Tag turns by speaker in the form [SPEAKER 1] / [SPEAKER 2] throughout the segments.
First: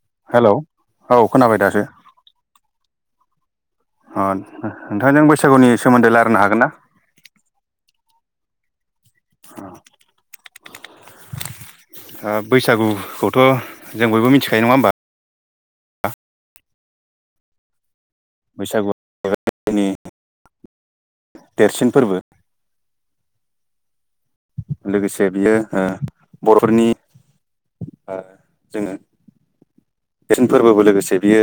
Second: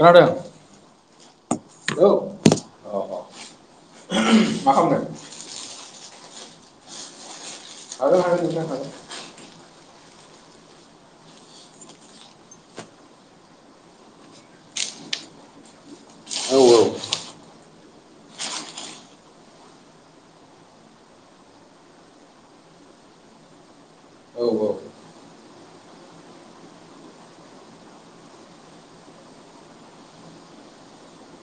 [SPEAKER 1] खोनादों
[SPEAKER 2] हेलौ औ खोनाबाय दासो।
[SPEAKER 1] औ अ अ
[SPEAKER 2] अ
[SPEAKER 1] मा खालामदों
[SPEAKER 2] नोंथांजों बैसागुनि सोमोन्दै रायजायनो हागोन ना?
[SPEAKER 1] आरो मा
[SPEAKER 2] औ। बैसागुखौथ' जों बयबो मिथिखायो नङा होमबा।
[SPEAKER 1] औ औ।
[SPEAKER 2] बैसागुनि देरसिन फोरबो
[SPEAKER 1] हागोन औ
[SPEAKER 2] लोगोसे बियो बर'फोरनि जोङो देरसिन फोरबोबो लोगोसे बियो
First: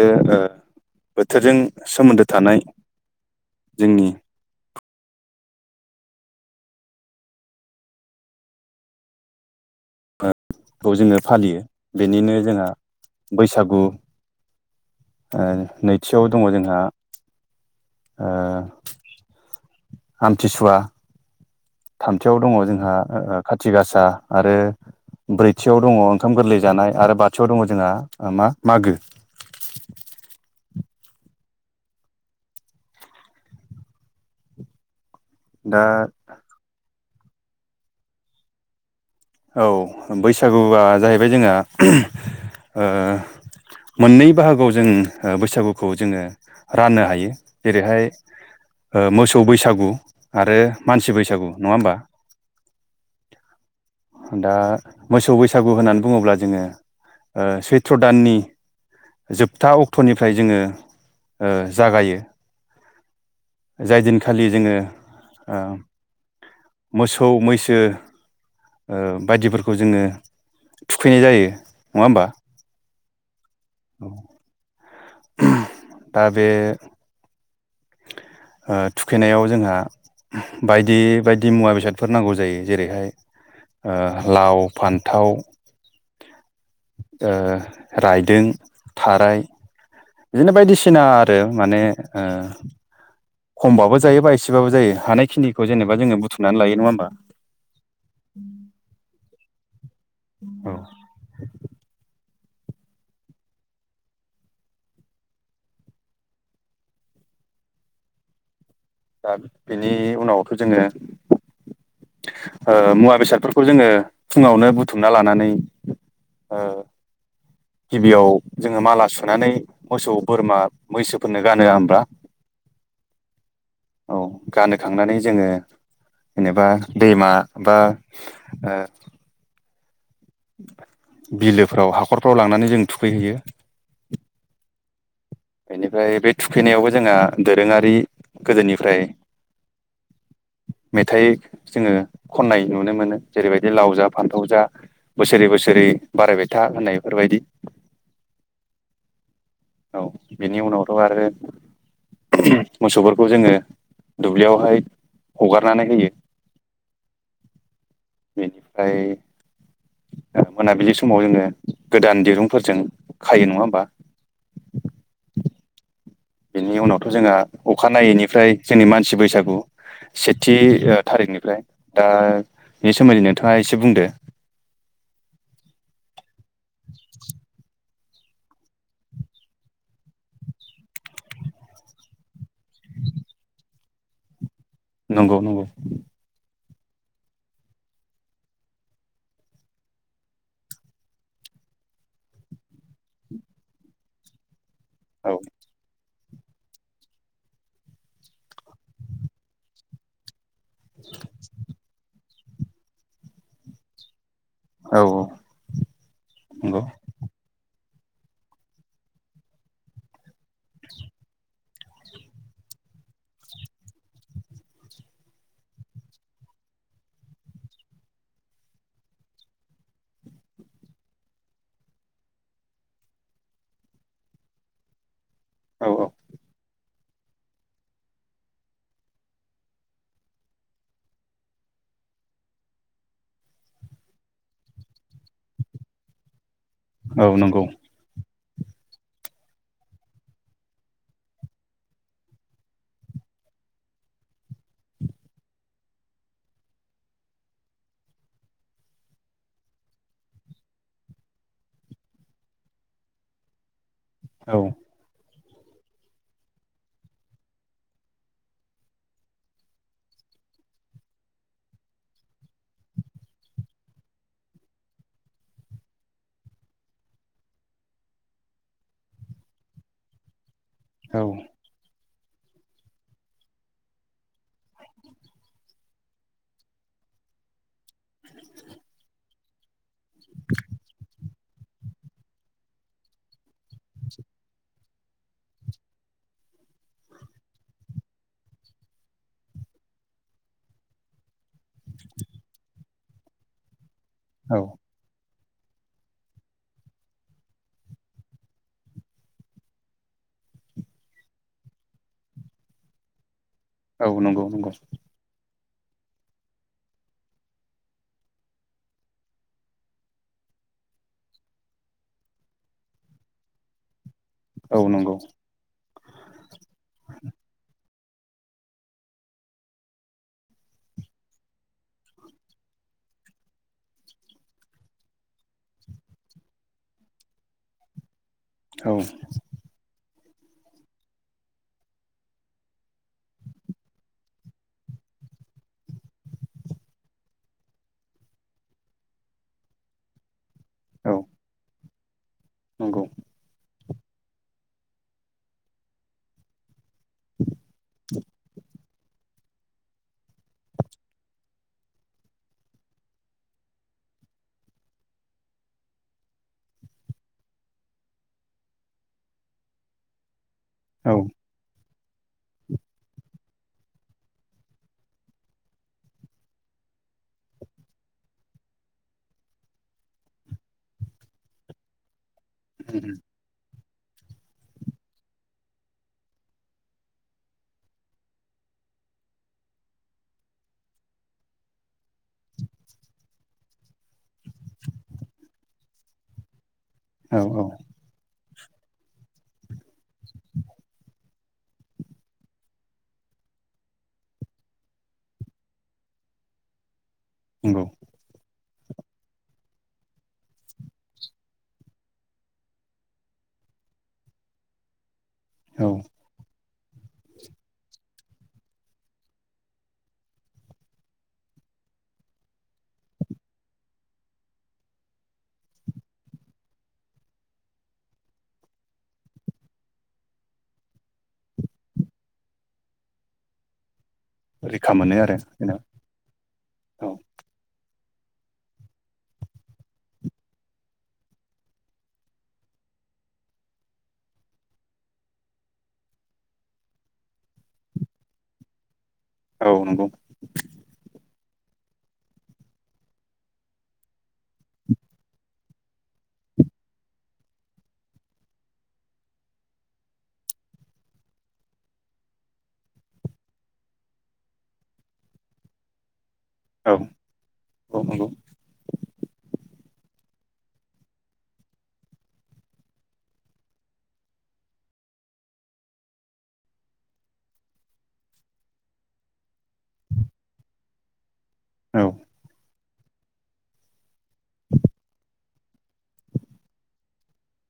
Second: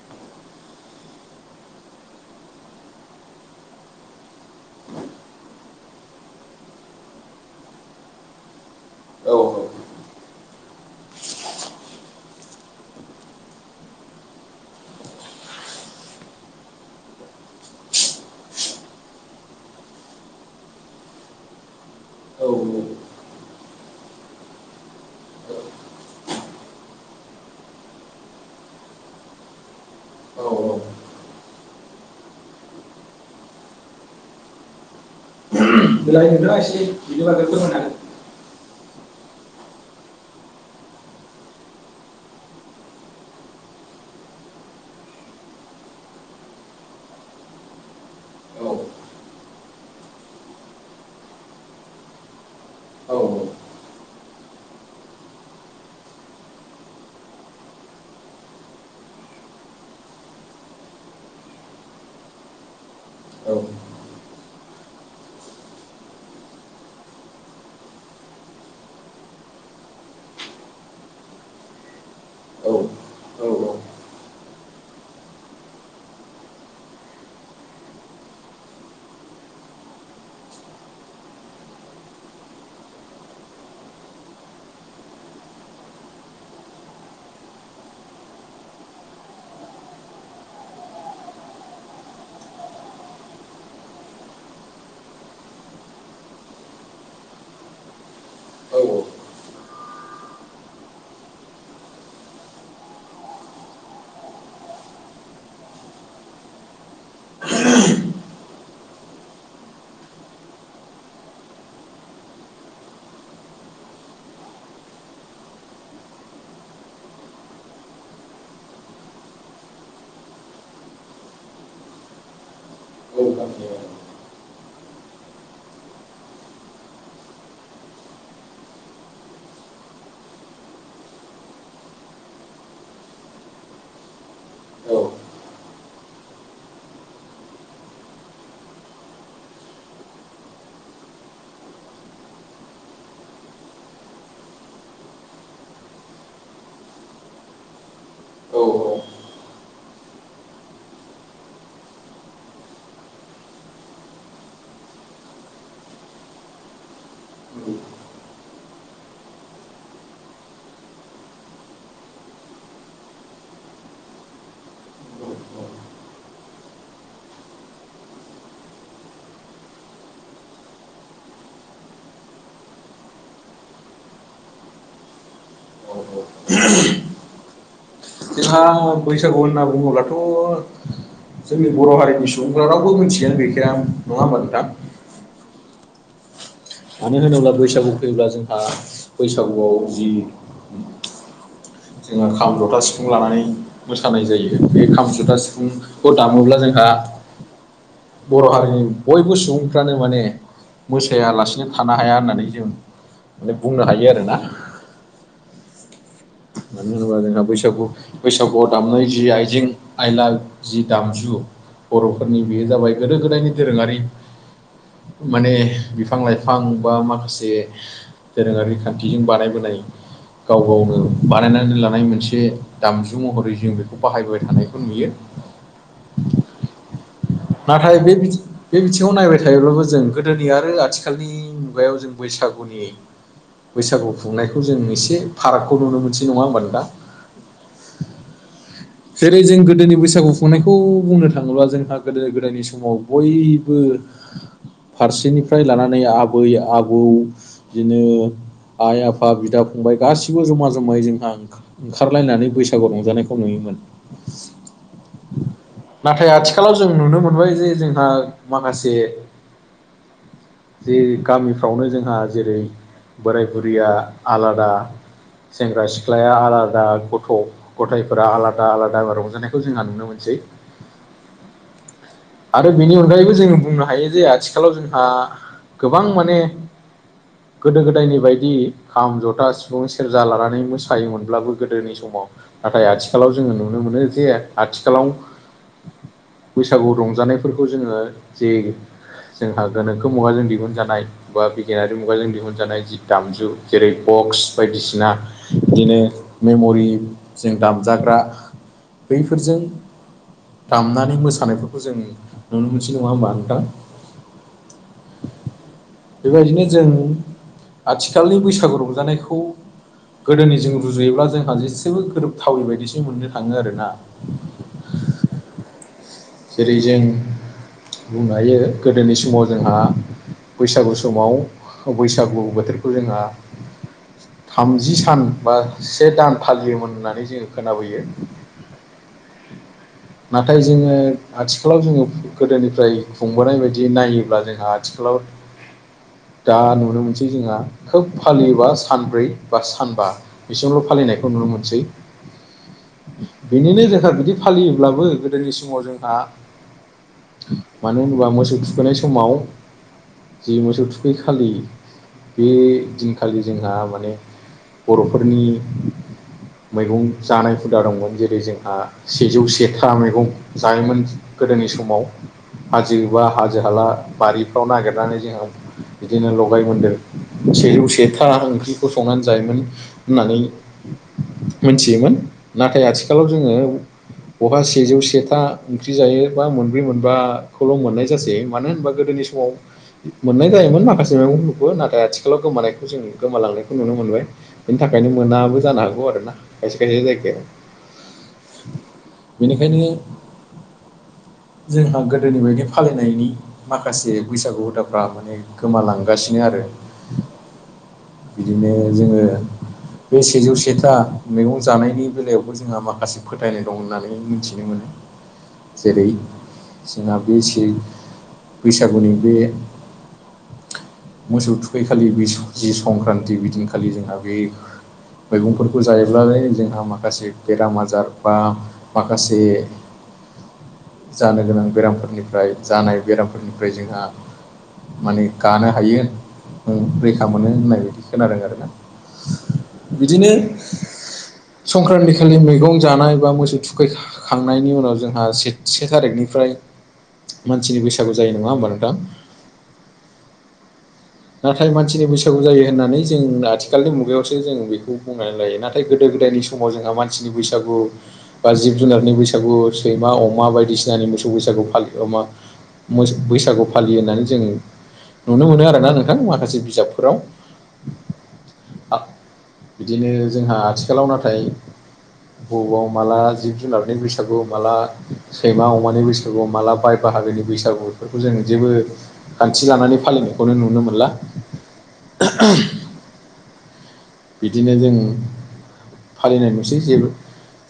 [SPEAKER 2] बोथोरजों सोमोन्दो थानाय जोंनि
[SPEAKER 1] औ औ।
[SPEAKER 2] ओ खौ जोङो फालियो बेनिनो जोंहा बैसागु नैथियाव दङ जोंहा ओ आमथिसुवा थामथियाव दङ
[SPEAKER 1] औ
[SPEAKER 2] जोंहा ओ खाथि गासा आरो ब्रैथियाव दङ ओंखाम गोरलै जानाय आरो बाथियाव दङ जोंहा मा मागो।
[SPEAKER 1] औ औ [unintelligible]
[SPEAKER 2] दा
[SPEAKER 1] एसे बिनि बाग्रबो मोना
[SPEAKER 2] औ बैसागुआ जाहैबाय जोंहा ओ मोननै बाहागोआव जों बैसागुखौ जोङो राननो हायो जेरैहाय
[SPEAKER 1] हागोन
[SPEAKER 2] ओ मोसौ बैसागु आरो मानसि बैसागु नङा होमबा?
[SPEAKER 1] औ औ
[SPEAKER 2] दा मोसौ बैसागु होननानै बुङोब्ला जोङो सैथ्र' दाननि जोबथा अक्ट'निफ्राय जोङो ओ जागायो जाय दिनखालि जोङो मोसौ मैसो ओ बायदिफोरखौ जोङो थुखैनाय जायो नङा होमबा?
[SPEAKER 1] औ औ
[SPEAKER 2] औ [unintelligible] दा बे ओ थुखैनायाव जोंहा बायदि बायदि मुवा बेसादफोर नांगौ जायो जेरैहाय लाव फान्थाव ओ रायदों थाराय बिदिनो बायदिसिना आरो माने ओ खमबाबो जायो बा एसेबाबो जायो हानायिनिखौ जेनेा जोङो बुथुमनानै लायो नङा होमबा?
[SPEAKER 1] औ औ
[SPEAKER 2] औ
[SPEAKER 1] [unintelligible]
[SPEAKER 2] दा बेनि उनावथ' जोङो मुवा बेसादफोरखौ जोङो फुङावनो बुथुमना लानानै ओ गिबियाव जोङो माला सुनानै मोसौ बोरमा मैसोफोरनो गानहोआ होनब्ला [unintelligible]
[SPEAKER 1] औ गानहोयो
[SPEAKER 2] औ गानोखांनानै जोङो जेनेबा दैमा एबा ओ बिलोफ्राव हाखरफ्राव लांनानै जों थुखैहैयो।
[SPEAKER 1] औ
[SPEAKER 2] बेनिफ्राय बे थुखैनायावबो जोंहा दोरोङारि गोदोनिफ्राय मेथाइ जोङो खन्नाय नुनो मोनो जेरैबायदि लाव जा फान्थाव जा बोसोरै बोसोरै बारायबाय था होननायफोरबायदि
[SPEAKER 1] औ औ
[SPEAKER 2] औ बेनि उनावथ' आरो मोसौफोरखौ जोङो दुब्लियावहाय हगारनानै होयो [inaudible]
[SPEAKER 1] [unintelligible]
[SPEAKER 2] बेनिफ्राय मोनाबिलि समाव जोङो गोदान दिरुंफोरजों खायो नङा होमबा?
[SPEAKER 1] औ
[SPEAKER 2] बिनि उनावथ' जोंहा अखानायैनिफ्राय जोंनि मानसि बैसागु सेथि ओ थारिखनिफ्राय दा बेनि सोमोन्दै नोंथाङा एसे बुंदो‌
[SPEAKER 1] औ औ [unintelligible] जोंहा बैसागु होनना बुङोब्लाथ' जोंनि बर' हारिनि सुबुंफोरा रावबो मिथियानो गैखाया नङा होमबा नोंथां?
[SPEAKER 2] नंगौ नंगौ।
[SPEAKER 1] मानो होनोब्ला बैसागु फैब्ला जोंहा बैसागुआव जि जोङो खाम जथा सिफुं लानानै मोसानाय जायो बे खाम
[SPEAKER 2] औ
[SPEAKER 1] जथा सिफुं खौ दामोब्ला जोंहा बर' हारिनि बयबो सुबुंफ्रानो माने मोसायालासिनो थानो हाया होननानै जों माने बुंनो हायो आरोना।
[SPEAKER 2] औ नंगौ
[SPEAKER 1] मानो होनोबा जोंहा बैसागु बैसागुआव दामनाय जि आइजें आइला जि दामजु बर'फोरनि बेयो जाबाय गोदो गोदायनि दोरोङारि माने बिफां लाइफां बा माखासे दोरोङारि खान्थिजों बानायबोनाय गाव गावनो बानायनानै लानाय मोनसे दामजु महरै जों बेखौ बाहायबाय थानायखौ नुयो।
[SPEAKER 2] औ औ
[SPEAKER 1] नाथाय बे बे बिथिङाव नायबाय थायोब्लाबो जों गोदोनि आरो आथिखालनि मुगायाव जों बैसागुनि बैसागु खुंनायखौ जों एसे फारागखौ नुनो मोनसै नङा होनोबा नोंथां
[SPEAKER 2] औ नंगौ।
[SPEAKER 1] जेरै जों गोदोनि बैसागु खुंनायखौ बुंनो थाङोब्ला जोंहा गोदो गोदायनि समाव बयबो
[SPEAKER 2] [inaudible]
[SPEAKER 1] फारसेनिफ्राय लानानै आबै आबौ बिदिनो आइ आफा बिदा फंबाय गासिबो जमा जमायै जोंहा ओंखारलायनानै बैसागु रंजानायखौ नुयोमोन।
[SPEAKER 2] औ
[SPEAKER 1] नाथाय आथिखालाव जों नुनो मोनबाय जे जोंहा माखासे जे गामिफ्रावनो जोंहा जेरै बोराय बुरिया आलादा सेंग्रा सिख्लाया आलादा गथ' गथायफोरा आला दा आलादा रंजानायखौ जोंहा नुनो मोनसै।
[SPEAKER 2] औ
[SPEAKER 1] आरो बेनि अनगायैबो जों बुंनो हायो जे आथिखालाव जोंहा गोबां माने गोदो गोदायनि बायदि खाम, जथा, सिफुं, सेरजा लानानै मोसायोमोनब्लाबो गोदोनि समाव नाथाय आथिखालाव जोङो नुनो मोनो जे आथिखालाव बैसागु रंजानायफोरखौ जोङो जे जोंहा गोनोखो मुगाजों दिहुनजानाय बा बिगियानारि मुगाजों दिहुन जानाय जि दामजु जेरै बक्स
[SPEAKER 2] औ
[SPEAKER 1] बायदिसिना बिदिनो मेमरि जों दाम जाग्रा बैफोरजों दामनानै मोसानायफोरखौ जों नुनो मोनसै नङा होमबा नोंथां।
[SPEAKER 2] औ नंगौ नंगौ।
[SPEAKER 1] बेबायदिनो जों आथिखालनि बैसागु रंजानायखौ गोदोनि जों रुजुयोब्ला जोंहा जेसेबो गोरोबथावै बायदिसो मोननो थाङो आरोना।
[SPEAKER 2] औ नंगौ।
[SPEAKER 1] जेरै जों बुंनो हायो गोदोनि समाव जोंहा बैसागु समाव बैसागु बोथोरखौ जोंहा थामजि सान बा से दान फालियोमोन होननानै जोङो खोनाबोयो
[SPEAKER 2] औ
[SPEAKER 1] नाथाय जोङो आथिखालाव जोङो गोदोनिफ्राय खुंबोनाय बायदि नायोब्ला जोंहा आथिखालाव दा नुनो मोनसै जोंहा खोब फालियोबा सानब्रै बा सानबा बिसोरल'
[SPEAKER 2] औ
[SPEAKER 1] फालिनायखौ नुनो मोनसै।
[SPEAKER 2] नंगौ
[SPEAKER 1] बेनिनो जोंहा बिदि फालियोब्लाबो गोदोनि समाव जोंहा मानो होनोबा मोसौ थुखैनाय समाव जि मोसौ थुखै खालि बे दिनखालि जोंहा माने बर'फोरनि मैगं जानाय हुदा दंमोन जेरै जोंहा सेजौ सेथा मैगं जायोमोन
[SPEAKER 2] औ
[SPEAKER 1] गोदोनि समाव हाजो एबा हाजो हाला बारिफ्राव नागिरनानै जोंहा बिदिनो लगाय मोनदोर सेजौ सेथा ओंख्रिखौ संनानै जायोमोन। होननानै मोनथियोमोन। नाथाय आथिखालाव जोङो बहा सेजौ सेथा ओंख्रि जायो बा मोनब्रै मोनबाखौल' मोननाय जासै मानो होनबा गोदोनि समाव मोननाय जायोमोन माखासे मैगंफोरखौ नाथाय आथिखालाव गोमानायखौ जों गोमालांनायखौ नुनो मोनबाय। बेनि थाखायनो मोनाबो जानो हागौ आरोना खायसे खायसे जायगा
[SPEAKER 2] औ
[SPEAKER 1] आरो बेनिखायनो जोंहा गोदोनि बायदि फालिनायनि माखासे बैसागु हुदाफ्रा माने गोमालांगासिनो आरो
[SPEAKER 2] नंगौ
[SPEAKER 1] बिदिनो जोङो बे सेजौ सेथा मैगं जानायनि बेलायावबो जोंहा माखासे फोथायनाय दं होननानै मिथिनो मोनो।
[SPEAKER 2] औ
[SPEAKER 1] जेरै जोंहा बे बैसागुनि बे मोसौ थुखैखालि बे जि संक्रान्ति बिदिनखालि जोंहा बे मैगंफोरखौ जायोब्लाल जोंहा माखासे बेराम आजार बा माखासे जानो गोनां बेरामफोरनिफ्राय जानाय बेरामफोरनिफ्राय जोंहा
[SPEAKER 2] रैखा मोनो
[SPEAKER 1] माने
[SPEAKER 2] आरो
[SPEAKER 1] गानो
[SPEAKER 2] जेन
[SPEAKER 1] हायो।
[SPEAKER 2] औ
[SPEAKER 1] रैखा मोनो होननाय बायदि खोनादों आरोना बिदिनो संक्रान्ति खालि मैगं जानाय बा मोसौ थुखै खांनायनि उनाव जोंहा से से थारिखनिफ्राय मानसिनि बैसागु जायो नङा होमबा नोंथां
[SPEAKER 2] औ नंगौ
[SPEAKER 1] नाथाय मानसिनि बैसागु जायो होननानै जों आथिखालनि मुगायावसो जों बेखौ बुंनानै लायो नाथाय नाथाय गोदो-गोदायनि समाव जोंहा मानसिनि बैसागु बा जिब-जुनारनि बैसागु सैमा अमा बायदिसिनानि मोसौ बैसागु फालियो मा बैसागु फालियो होननानै जोंङ नुनो मोनो आरोना नों माखासे
[SPEAKER 2] औ
[SPEAKER 1] बिजाबफोराव
[SPEAKER 2] औ नंगौ
[SPEAKER 1] बिदिनो जोंहा आथिखालाव नाथाय बबाव माला जिब-जुनारनि बैसागु माला सैमा अमानि बैसागु मालाबा बाय बाहागोनि बैसागु बेफोरखौ जों जेबो खान्थि लानानै फालिनायखौनो नुनो मोनला।
[SPEAKER 2] औ
[SPEAKER 1] बिदिनो जों फालिनाय नुसै जेबो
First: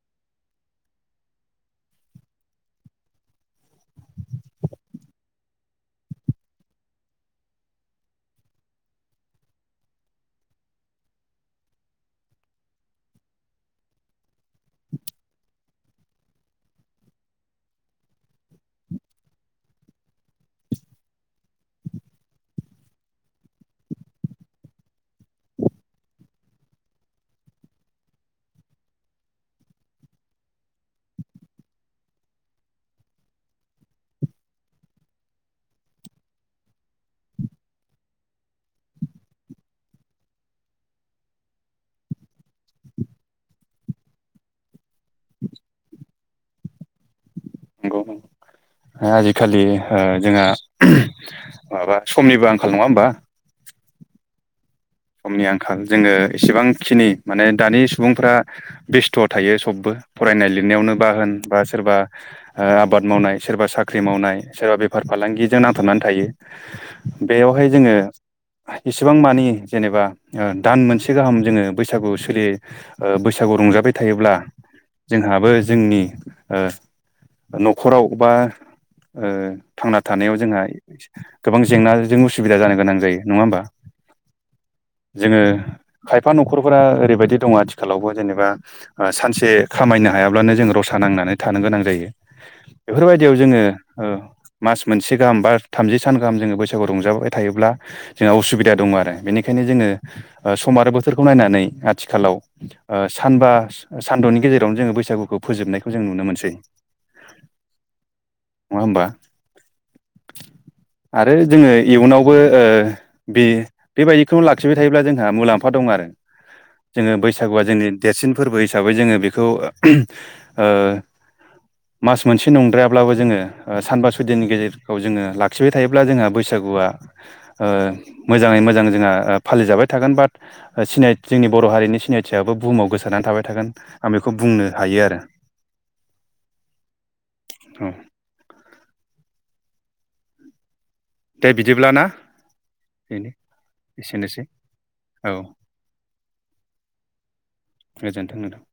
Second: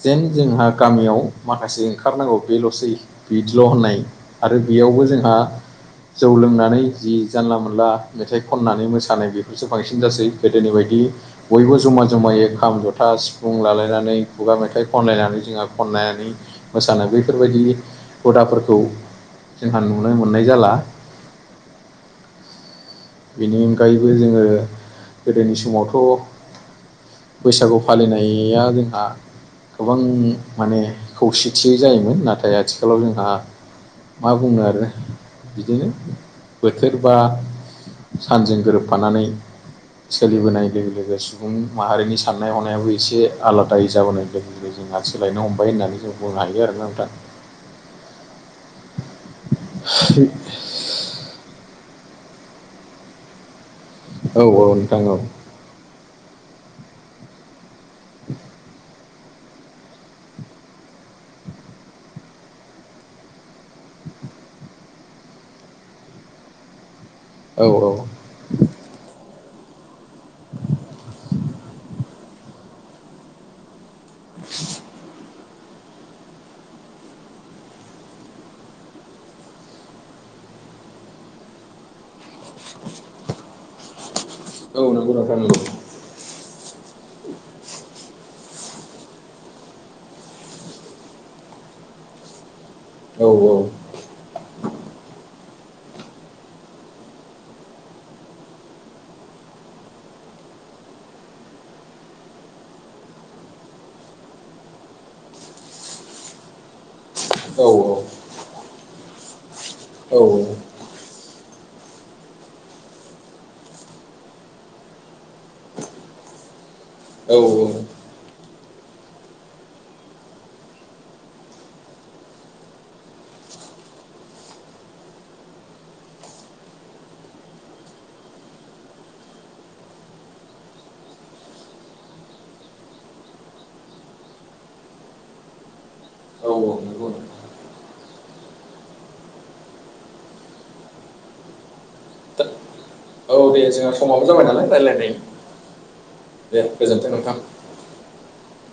[SPEAKER 1] जेन जोंहा गामियाव माखासे ओंखारनांगौ बेल'सै बिदिल' होननाय आरो बेयावबो जोंहा जौ लोंनानै जि जानला मोनला मेथाइ खननानै मोसानाय बेफोरसो बांसिन जासै गोदोनि बायदि बयबो जमा जमायै खाम जथा सिफुं लालायनानै खुगा मेथाइ खनलायनानै जोंहा खननानै मोसानाय बैफोरबायदि हुदाफोरखौ जोंहा नुनो मोननाय जाला। बेनि अनगायैबो जोङो गोदोनि समावथ' बैसागु फालिनाया जोंहा गोबां माने खौसेथि जायोमोन नाथाय आथिखालाव जोंहा मा बुङो आरो बिदिनो बोथोरबा सानजों गोरोबफानानै सोलिबोनाय लोगो लोगो सुबुं माहारिनि साननाय हनायाबो एसे आलादायै जाबोनो लोगो लोगो जोंहा सोलायनो हमबाय होननानै जों बुंनो हायो आरोना नोंथां
[SPEAKER 2] नंगौ आजिखालि ओ जोंहा माबा समनिबो आंखाल नङा होमबा
[SPEAKER 1] औ औ नोंथां औ
[SPEAKER 2] समनि आंखाल जोङो इसेबांखिनि माने दानि सुबुंफोरा बेस्थ' थायो सबबो फरायनाय लिरनायावनो बा होन बा सोरबा ओ आबाद मावनाय सोरबा साख्रि मावनाय सोरबा बेफार फालांगिजों नांथाबनानै थायो।
[SPEAKER 1] औ
[SPEAKER 2] बेयावहाय जोङो इसेबां मानि जेनेबा दान मोनसे गाहाम जोङो बैसागु सोलि बैसागु रंजाबाय थायोब्ला जोंहाबो जोंनि ओ न'खराव बा ओ थांना थानायाव जोंहा गोबां जेंनाजों उसुबिदा जानो गोनां जायो नङा होमबा?
[SPEAKER 1] औ नंगौ नोंथां
[SPEAKER 2] जोङो
[SPEAKER 1] नंगौ
[SPEAKER 2] खायफा न'खरफोरा ओरैबायदि दङ आथिखालावबो जेनेबा ओ सानसे खामायनो हायाब्लानो जोङो रसा नांनानै थानो गोनां जायो
[SPEAKER 1] औ
[SPEAKER 2] बेफोरबायदियाव जोङो ओ मास मोनसे गाहाम बा थामजि सान गाहाम जोङो बैसागु रंजाबाय थायोब्ला जोंहा उसुबिदा दङ आरो बेनिखायनो जोङो सम आरो बोथोरखौ नायनानै आथिखालाव ओ सानबा सानद'नि गेजेरावनो जोङो बैसागुखौ फोजोबनायखौ जों नुनो मोनसै।
[SPEAKER 1] औ औ
[SPEAKER 2] नङा होमबा?
[SPEAKER 1] औ
[SPEAKER 2] आरो जोङो इयुनावबो ओ बि बेबायदिखौनो लाखिबाय थायोब्ला जोंहा मुलाम्फा दं आरो जोङो
[SPEAKER 1] औ
[SPEAKER 2] बैसागुआ जोंनि देरसिन फोरबो हिसाबै जोङो बेखौ ओ मास मोनसे नंद्रायाब्लाबो जोङो सानबा सय दिननि गेजेरखौ जोङो लाखिबाय थायोब्ला जोंहा बैसागुआ ओ मोजाङै मोजां जोंहा फालिजाबाय थागोन बाट सिनाय जोंनि बर' हारिनि सिनायथियाबो बुहुमाव गोसारनानै थाबाय थागोन आं बेखौ बुंनो हायो आरो।
[SPEAKER 1] नंगौ नोंथां
[SPEAKER 2] औ दे बिदिब्ला ना बेनो
[SPEAKER 1] औ दे जोंहा समाबो
[SPEAKER 2] एसेनोसै
[SPEAKER 1] जाबाय नालाय रायज्लायनाय
[SPEAKER 2] औ
[SPEAKER 1] दे गोजोनथों नोंथां।
[SPEAKER 2] गोजोन्थों नोंथां